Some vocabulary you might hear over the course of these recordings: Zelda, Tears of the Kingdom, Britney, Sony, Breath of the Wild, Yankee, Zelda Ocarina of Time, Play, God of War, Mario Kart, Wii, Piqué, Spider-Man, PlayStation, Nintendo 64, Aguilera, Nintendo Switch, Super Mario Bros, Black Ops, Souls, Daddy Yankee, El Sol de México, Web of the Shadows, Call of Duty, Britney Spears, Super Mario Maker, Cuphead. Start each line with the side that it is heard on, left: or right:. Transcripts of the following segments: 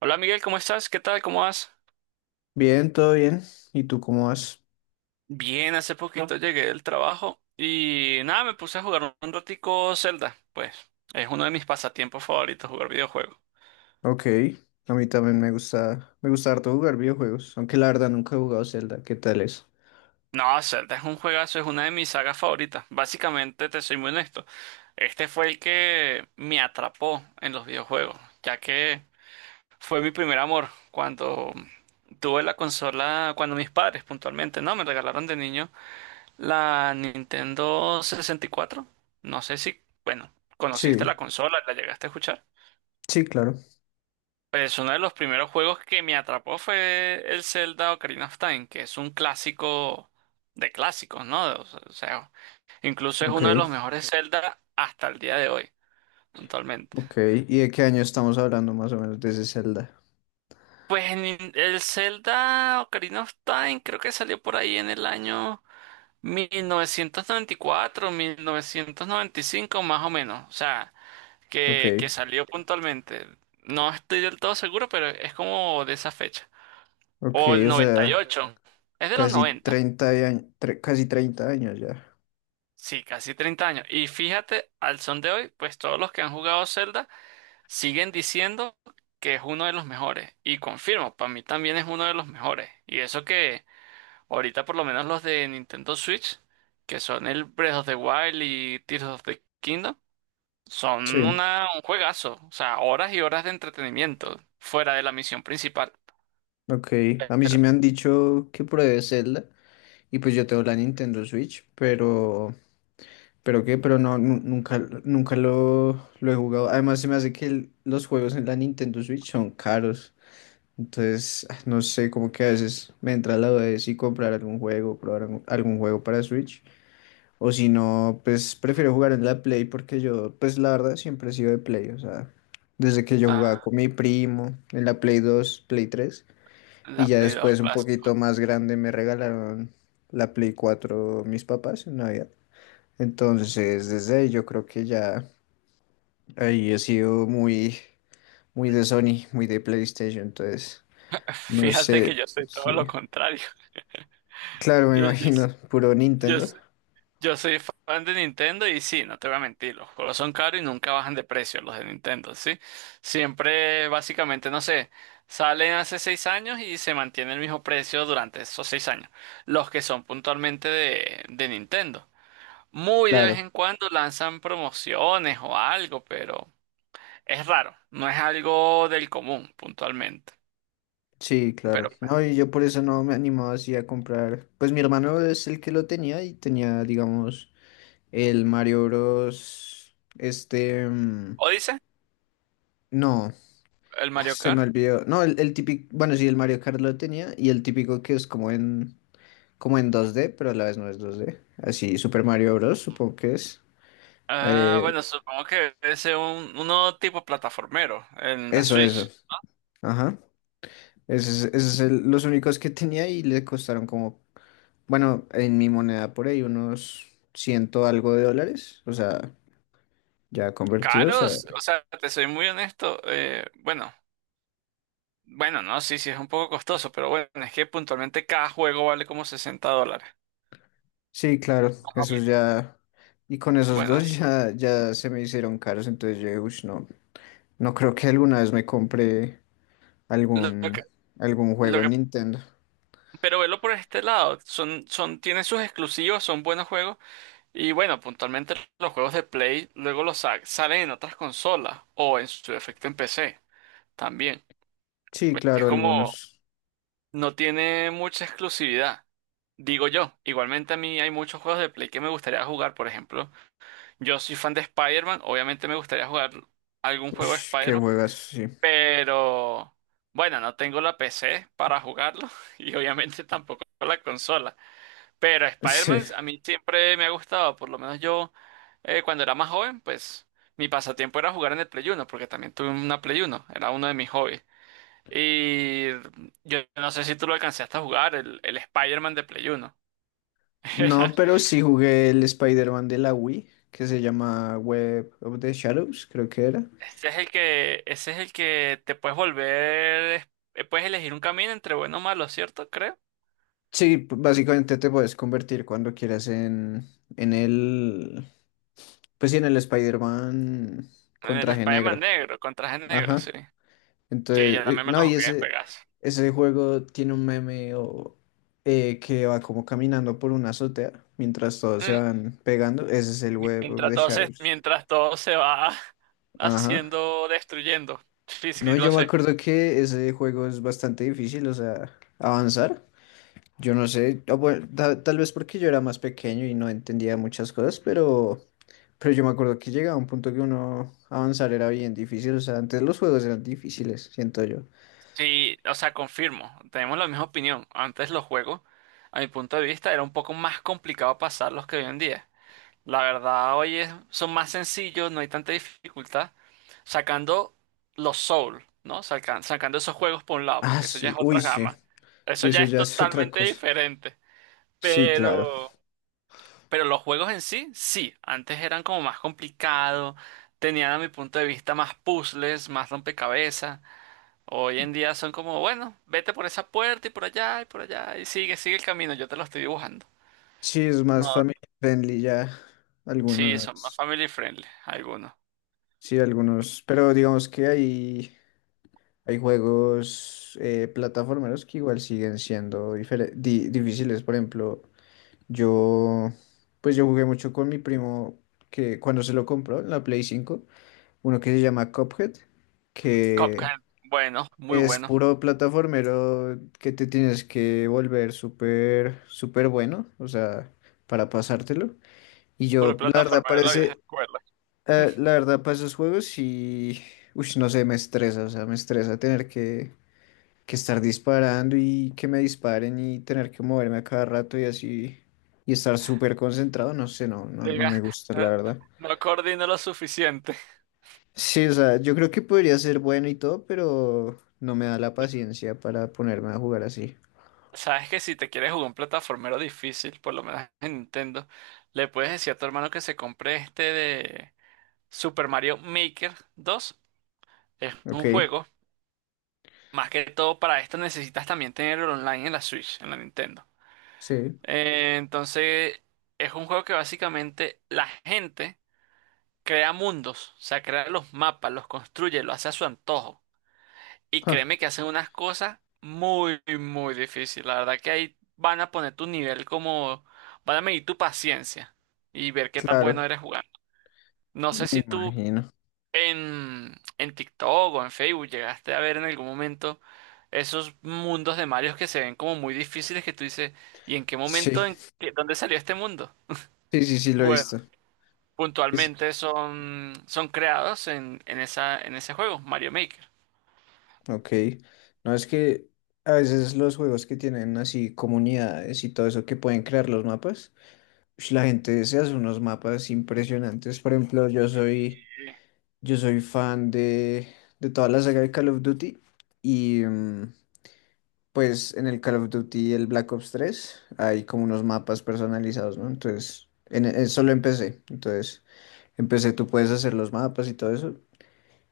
right: Hola Miguel, ¿cómo estás? ¿Qué tal? ¿Cómo vas?
left: Bien, todo bien. ¿Y tú cómo vas?
right: Bien, hace poquito. No, llegué del trabajo y nada, me puse a jugar un ratico Zelda. Pues es uno de mis pasatiempos favoritos jugar videojuegos.
left: Ok, a mí también me gusta harto jugar videojuegos, aunque la verdad nunca he jugado Zelda. ¿Qué tal es?
right: No, Zelda es un juegazo, es una de mis sagas favoritas. Básicamente, te soy muy honesto, este fue el que me atrapó en los videojuegos, ya que fue mi primer amor cuando tuve la consola, cuando mis padres puntualmente, ¿no? Me regalaron de niño. La Nintendo 64. No sé si, bueno, conociste la
left: Sí,
right: consola, la llegaste a escuchar.
left: sí, claro.
right: Pues uno de los primeros juegos que me atrapó fue el Zelda Ocarina of Time, que es un clásico de clásicos, ¿no? O sea, incluso es
left: Ok,
right: uno de los mejores Zelda hasta el día de hoy, actualmente.
left: ok. ¿Y de qué año estamos hablando más o menos de ese Zelda?
right: Pues el Zelda Ocarina of Time creo que salió por ahí en el año 1994, 1995 más o menos. O sea,
left: Ok,
right: que salió puntualmente. No estoy del todo seguro, pero es como de esa fecha.
left: ok,
right: O el
left: o
right: noventa y
left: sea,
right: ocho Es de los
left: casi
right: noventa.
left: 30 años, casi 30 años ya.
right: Sí, casi 30 años. Y fíjate, al son de hoy, pues todos los que han jugado Zelda siguen diciendo que es uno de los mejores. Y confirmo, para mí también es uno de los mejores. Y eso que ahorita por lo menos los de Nintendo Switch, que son el Breath of the Wild y Tears of the Kingdom,
left: Sí,
right: son un juegazo, o sea, horas y horas de entretenimiento fuera de la misión principal.
left: ok. A mí
right: Pero,
left: sí me han dicho que pruebe Zelda y pues yo tengo la Nintendo Switch, pero... Pero qué, pero no, nunca, nunca lo he jugado. Además, se me hace que los juegos en la Nintendo Switch son caros. Entonces, no sé, como que a veces me entra la duda de si comprar algún juego, probar algún juego para Switch. O si no, pues prefiero jugar en la Play porque yo, pues la verdad, siempre he sido de Play. O sea, desde que yo jugaba
right: ah,
left: con mi primo en la Play 2 Play 3. Y
right: la
left: ya
right: Play 2
left: después, un poquito
right: clásica.
left: más grande, me regalaron la Play 4 mis papás en Navidad. Entonces, desde ahí yo creo que ya ahí he sido muy, muy de Sony, muy de PlayStation. Entonces, no
right: Fíjate que
left: sé,
right: yo soy
left: sí.
right: todo lo contrario.
left: Claro, me
right: Yo, yo,
left: imagino, puro
right: yo,
left: Nintendo.
right: yo soy fan de Nintendo y sí, no te voy a mentir, los juegos son caros y nunca bajan de precio los de Nintendo, ¿sí? Siempre, básicamente, no sé, salen hace 6 años y se mantiene el mismo precio durante esos 6 años, los que son puntualmente de Nintendo. Muy de
left: Claro,
right: vez en cuando lanzan promociones o algo, pero es raro, no es algo del común puntualmente.
left: sí,
right: Pero,
left: claro. No, y yo por eso no me animaba así a comprar. Pues mi hermano es el que lo tenía y tenía, digamos, el Mario Bros. Este,
right: ¿o dice
left: no,
right: el Mario
left: se me
right: Kart?
left: olvidó. No, el típico, bueno, sí, el Mario Kart lo tenía y el típico que es como en 2D, pero a la vez no es 2D. Así, Super Mario Bros. Supongo que es.
right: Ah,
left: Eh,
right: bueno, supongo que es uno tipo plataformero en la
left: eso, eso.
right: Switch.
left: Ajá. Esos, esos son los únicos que tenía y le costaron como, bueno, en mi moneda por ahí unos ciento algo de dólares. O sea, ya convertidos a...
right: Caros, o sea, te soy muy honesto, bueno, bueno, no, sí, sí, es un poco costoso, pero bueno, es que puntualmente cada juego vale como $60.
left: Sí, claro,
right: Más o
left: esos
right: menos.
left: ya... Y con esos dos
right: Buenas.
left: ya se me hicieron caros, entonces yo dije: "Ush, no, no creo que alguna vez me compre
right: Lo que,
left: algún, algún juego
right: lo
left: en
right: que,
left: Nintendo".
right: pero velo por este lado, tienen sus exclusivos, son buenos juegos. Y bueno, puntualmente los juegos de Play luego los salen en otras consolas o en su defecto en PC también.
left: Sí,
right: Es
left: claro,
right: como
left: algunos.
right: no tiene mucha exclusividad, digo yo. Igualmente a mí hay muchos juegos de Play que me gustaría jugar, por ejemplo. Yo soy fan de Spider-Man, obviamente me gustaría jugar algún
left: Uy,
right: juego de
left: qué
right: Spider-Man,
left: juegas, sí.
right: pero bueno, no tengo la PC para jugarlo y obviamente tampoco la consola. Pero
left: Sí.
right: Spider-Man a mí siempre me ha gustado, por lo menos yo cuando era más joven, pues mi pasatiempo era jugar en el Play uno, porque también tuve una Play uno, era uno de mis hobbies. Y yo no sé si tú lo alcanzaste a jugar, el Spider-Man de Play uno. Era-
left: No, pero sí jugué el Spider-Man de la Wii, que se llama Web of the Shadows, creo que era.
right: ese es el que te puedes volver, puedes elegir un camino entre bueno o malo, ¿cierto? Creo.
left: Sí, básicamente te puedes convertir cuando quieras en, en el, pues sí, en el Spider-Man con
right: El
left: traje
right: Spider-Man
left: negro.
right: negro, con traje negro,
left: Ajá.
right: sí. Sí,
left: Entonces,
right: yo también me lo
left: no, y
right: jugué, juegas.
left: ese juego tiene un meme o, que va como caminando por una azotea mientras todos se van pegando. Ese es el Web of
right: Mientras
left: the
right: todo se,
left: Shadows.
right: mientras todo se va
left: Ajá.
right: haciendo, destruyendo. Sí, sí,
left: No,
right: lo
left: yo me
right: sé.
left: acuerdo que ese juego es bastante difícil, o sea, avanzar. Yo no sé, bueno, tal vez porque yo era más pequeño y no entendía muchas cosas, pero yo me acuerdo que llegaba un punto que uno avanzar era bien difícil, o sea, antes los juegos eran difíciles, siento yo.
right: Sí, o sea, confirmo. Tenemos la misma opinión. Antes los juegos, a mi punto de vista, era un poco más complicado pasarlos que hoy en día. La verdad, hoy son más sencillos, no hay tanta dificultad. Sacando los Souls, ¿no? Sacando esos juegos por un lado,
left: Ah,
right: porque eso ya
left: sí,
right: es
left: uy,
right: otra
left: sí,
right: gama. Eso
left: sí,
right: ya
left: eso
right: es
left: ya es otra
right: totalmente
left: cosa.
right: diferente.
left: Sí, claro.
right: Pero... Pero los juegos en sí, sí, antes eran como más complicados, tenían a mi punto de vista más puzzles, más rompecabezas. Hoy en día son como, bueno, vete por esa puerta y por allá y por allá y sigue el camino, yo te lo estoy dibujando.
left: Sí, es más
right: No,
left: family friendly ya
right: sí, son más
left: algunas,
right: family friendly algunos.
left: sí, algunos, pero digamos que ahí hay juegos plataformeros que igual siguen siendo difíciles. Por ejemplo, yo, pues yo jugué mucho con mi primo que cuando se lo compró la Play 5, uno que se llama Cuphead, que
right: Cuphead, bueno, muy
left: es
right: bueno.
left: puro plataformero que te tienes que volver súper, súper bueno, o sea, para pasártelo. Y
right: Puro
left: yo, la verdad,
right: plataformero de la vieja
left: parece,
right: escuela.
left: la verdad, para esos juegos y, uy, no sé, me estresa, o sea, me estresa tener que estar disparando y que me disparen y tener que moverme a cada rato y así y estar súper concentrado, no sé, no, no, no
right: Diga,
left: me gusta, la
right: eh,
left: verdad.
right: no coordino lo suficiente.
left: Sí, o sea, yo creo que podría ser bueno y todo, pero no me da la paciencia para ponerme a jugar así.
right: Sabes que si te quieres jugar un plataformero difícil, por lo menos en Nintendo, le puedes decir a tu hermano que se compre este de Super Mario Maker 2. Es
left: Ok,
right: un juego. Más que todo para esto necesitas también tenerlo online en la Switch, en la Nintendo.
left: sí.
right: Entonces, es un juego que básicamente la gente crea mundos, o sea, crea los mapas, los construye, lo hace a su antojo. Y
left: Ja,
right: créeme que hacen unas cosas muy, muy difíciles. La verdad que ahí van a poner tu nivel como, van a medir tu paciencia y ver qué tan
left: claro,
right: bueno eres jugando. No sé
left: me
right: si tú
left: imagino.
right: en TikTok o en Facebook llegaste a ver en algún momento esos mundos de Mario que se ven como muy difíciles que tú dices, ¿y en qué
left: Sí,
right: momento, dónde salió este mundo?
left: sí, sí, sí, lo he
right: Bueno,
left: visto. Es,
right: puntualmente son creados en ese juego, Mario Maker.
left: ok. No, es que a veces los juegos que tienen así comunidades y todo eso que pueden crear los mapas. Ush, la gente se hace unos mapas impresionantes. Por ejemplo, yo soy fan de toda la saga de Call of Duty. Y pues en el Call of Duty, el Black Ops 3 hay como unos mapas personalizados, ¿no? Entonces, solo empecé. Entonces, empecé, tú puedes hacer los mapas y todo eso.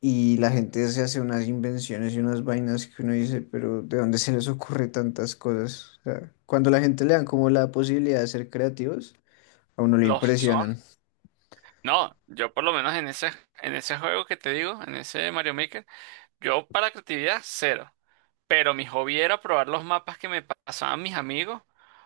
left: Y la gente se hace unas invenciones y unas vainas que uno dice, pero ¿de dónde se les ocurre tantas cosas? O sea, cuando la gente le dan como la posibilidad de ser creativos, a uno le
right: Los
left: impresionan.
right: No, yo por lo menos en ese juego que te digo, en ese Mario Maker, yo para creatividad cero. Pero mi hobby era probar los mapas que me pasaban mis amigos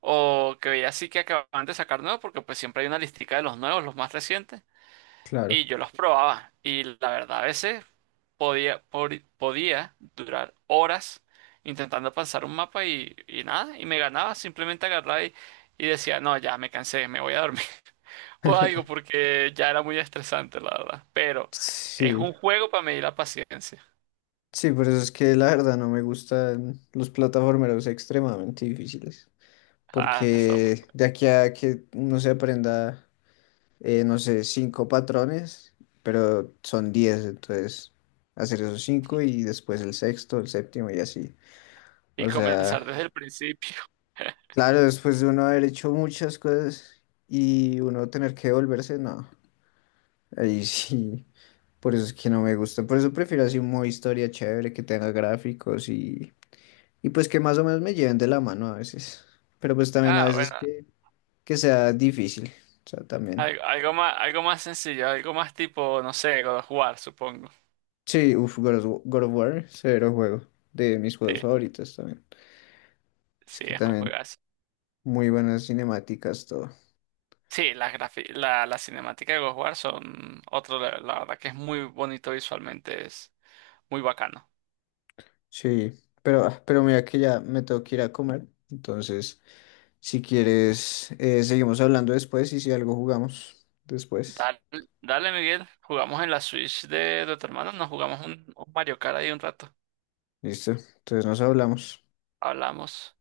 right: o que veía así que acababan de sacar nuevos, porque pues siempre hay una listica de los nuevos, los más recientes. Y
left: Claro.
right: yo los probaba. Y la verdad, a veces podía durar horas intentando pasar un mapa y nada, y me ganaba, simplemente agarraba y decía, no, ya me cansé, me voy a dormir o algo porque ya era muy estresante, la verdad. Pero es
left: Sí,
right: un juego para medir la paciencia.
left: sí, por eso es que la verdad no me gustan los plataformeros extremadamente difíciles,
right: Ah, Samuel.
left: porque de aquí a que uno se aprenda, no sé, cinco patrones, pero son 10, entonces hacer esos cinco y después el sexto, el séptimo y así.
right: Y
left: O sea,
right: comenzar desde el principio.
left: claro, después de uno haber hecho muchas cosas y uno tener que devolverse, no, ahí sí. Por eso es que no me gusta. Por eso prefiero así un modo historia chévere que tenga gráficos y pues que más o menos me lleven de la mano a veces. Pero pues también a
right: Ah,
left: veces
right: bueno,
left: que sea difícil. O sea, también.
right: algo más sencillo, algo más tipo, no sé, God of War, supongo.
left: Sí, uff, God of, God of War, severo juego. De mis
right: Sí,
left: juegos favoritos también. Es
right: sí,
left: que
right: es un
left: también
right: juegazo.
left: muy buenas cinemáticas, todo.
right: Sí, la cinemática de God of War son otro, level, la verdad que es muy bonito visualmente, es muy bacano.
left: Sí, pero, pero mira que ya me tengo que ir a comer. Entonces, si quieres, seguimos hablando después y si algo jugamos después.
right: Dale, dale, Miguel, jugamos en la Switch de tu hermano, nos jugamos un Mario Kart ahí un rato.
left: Listo. Entonces nos hablamos.
right: Hablamos.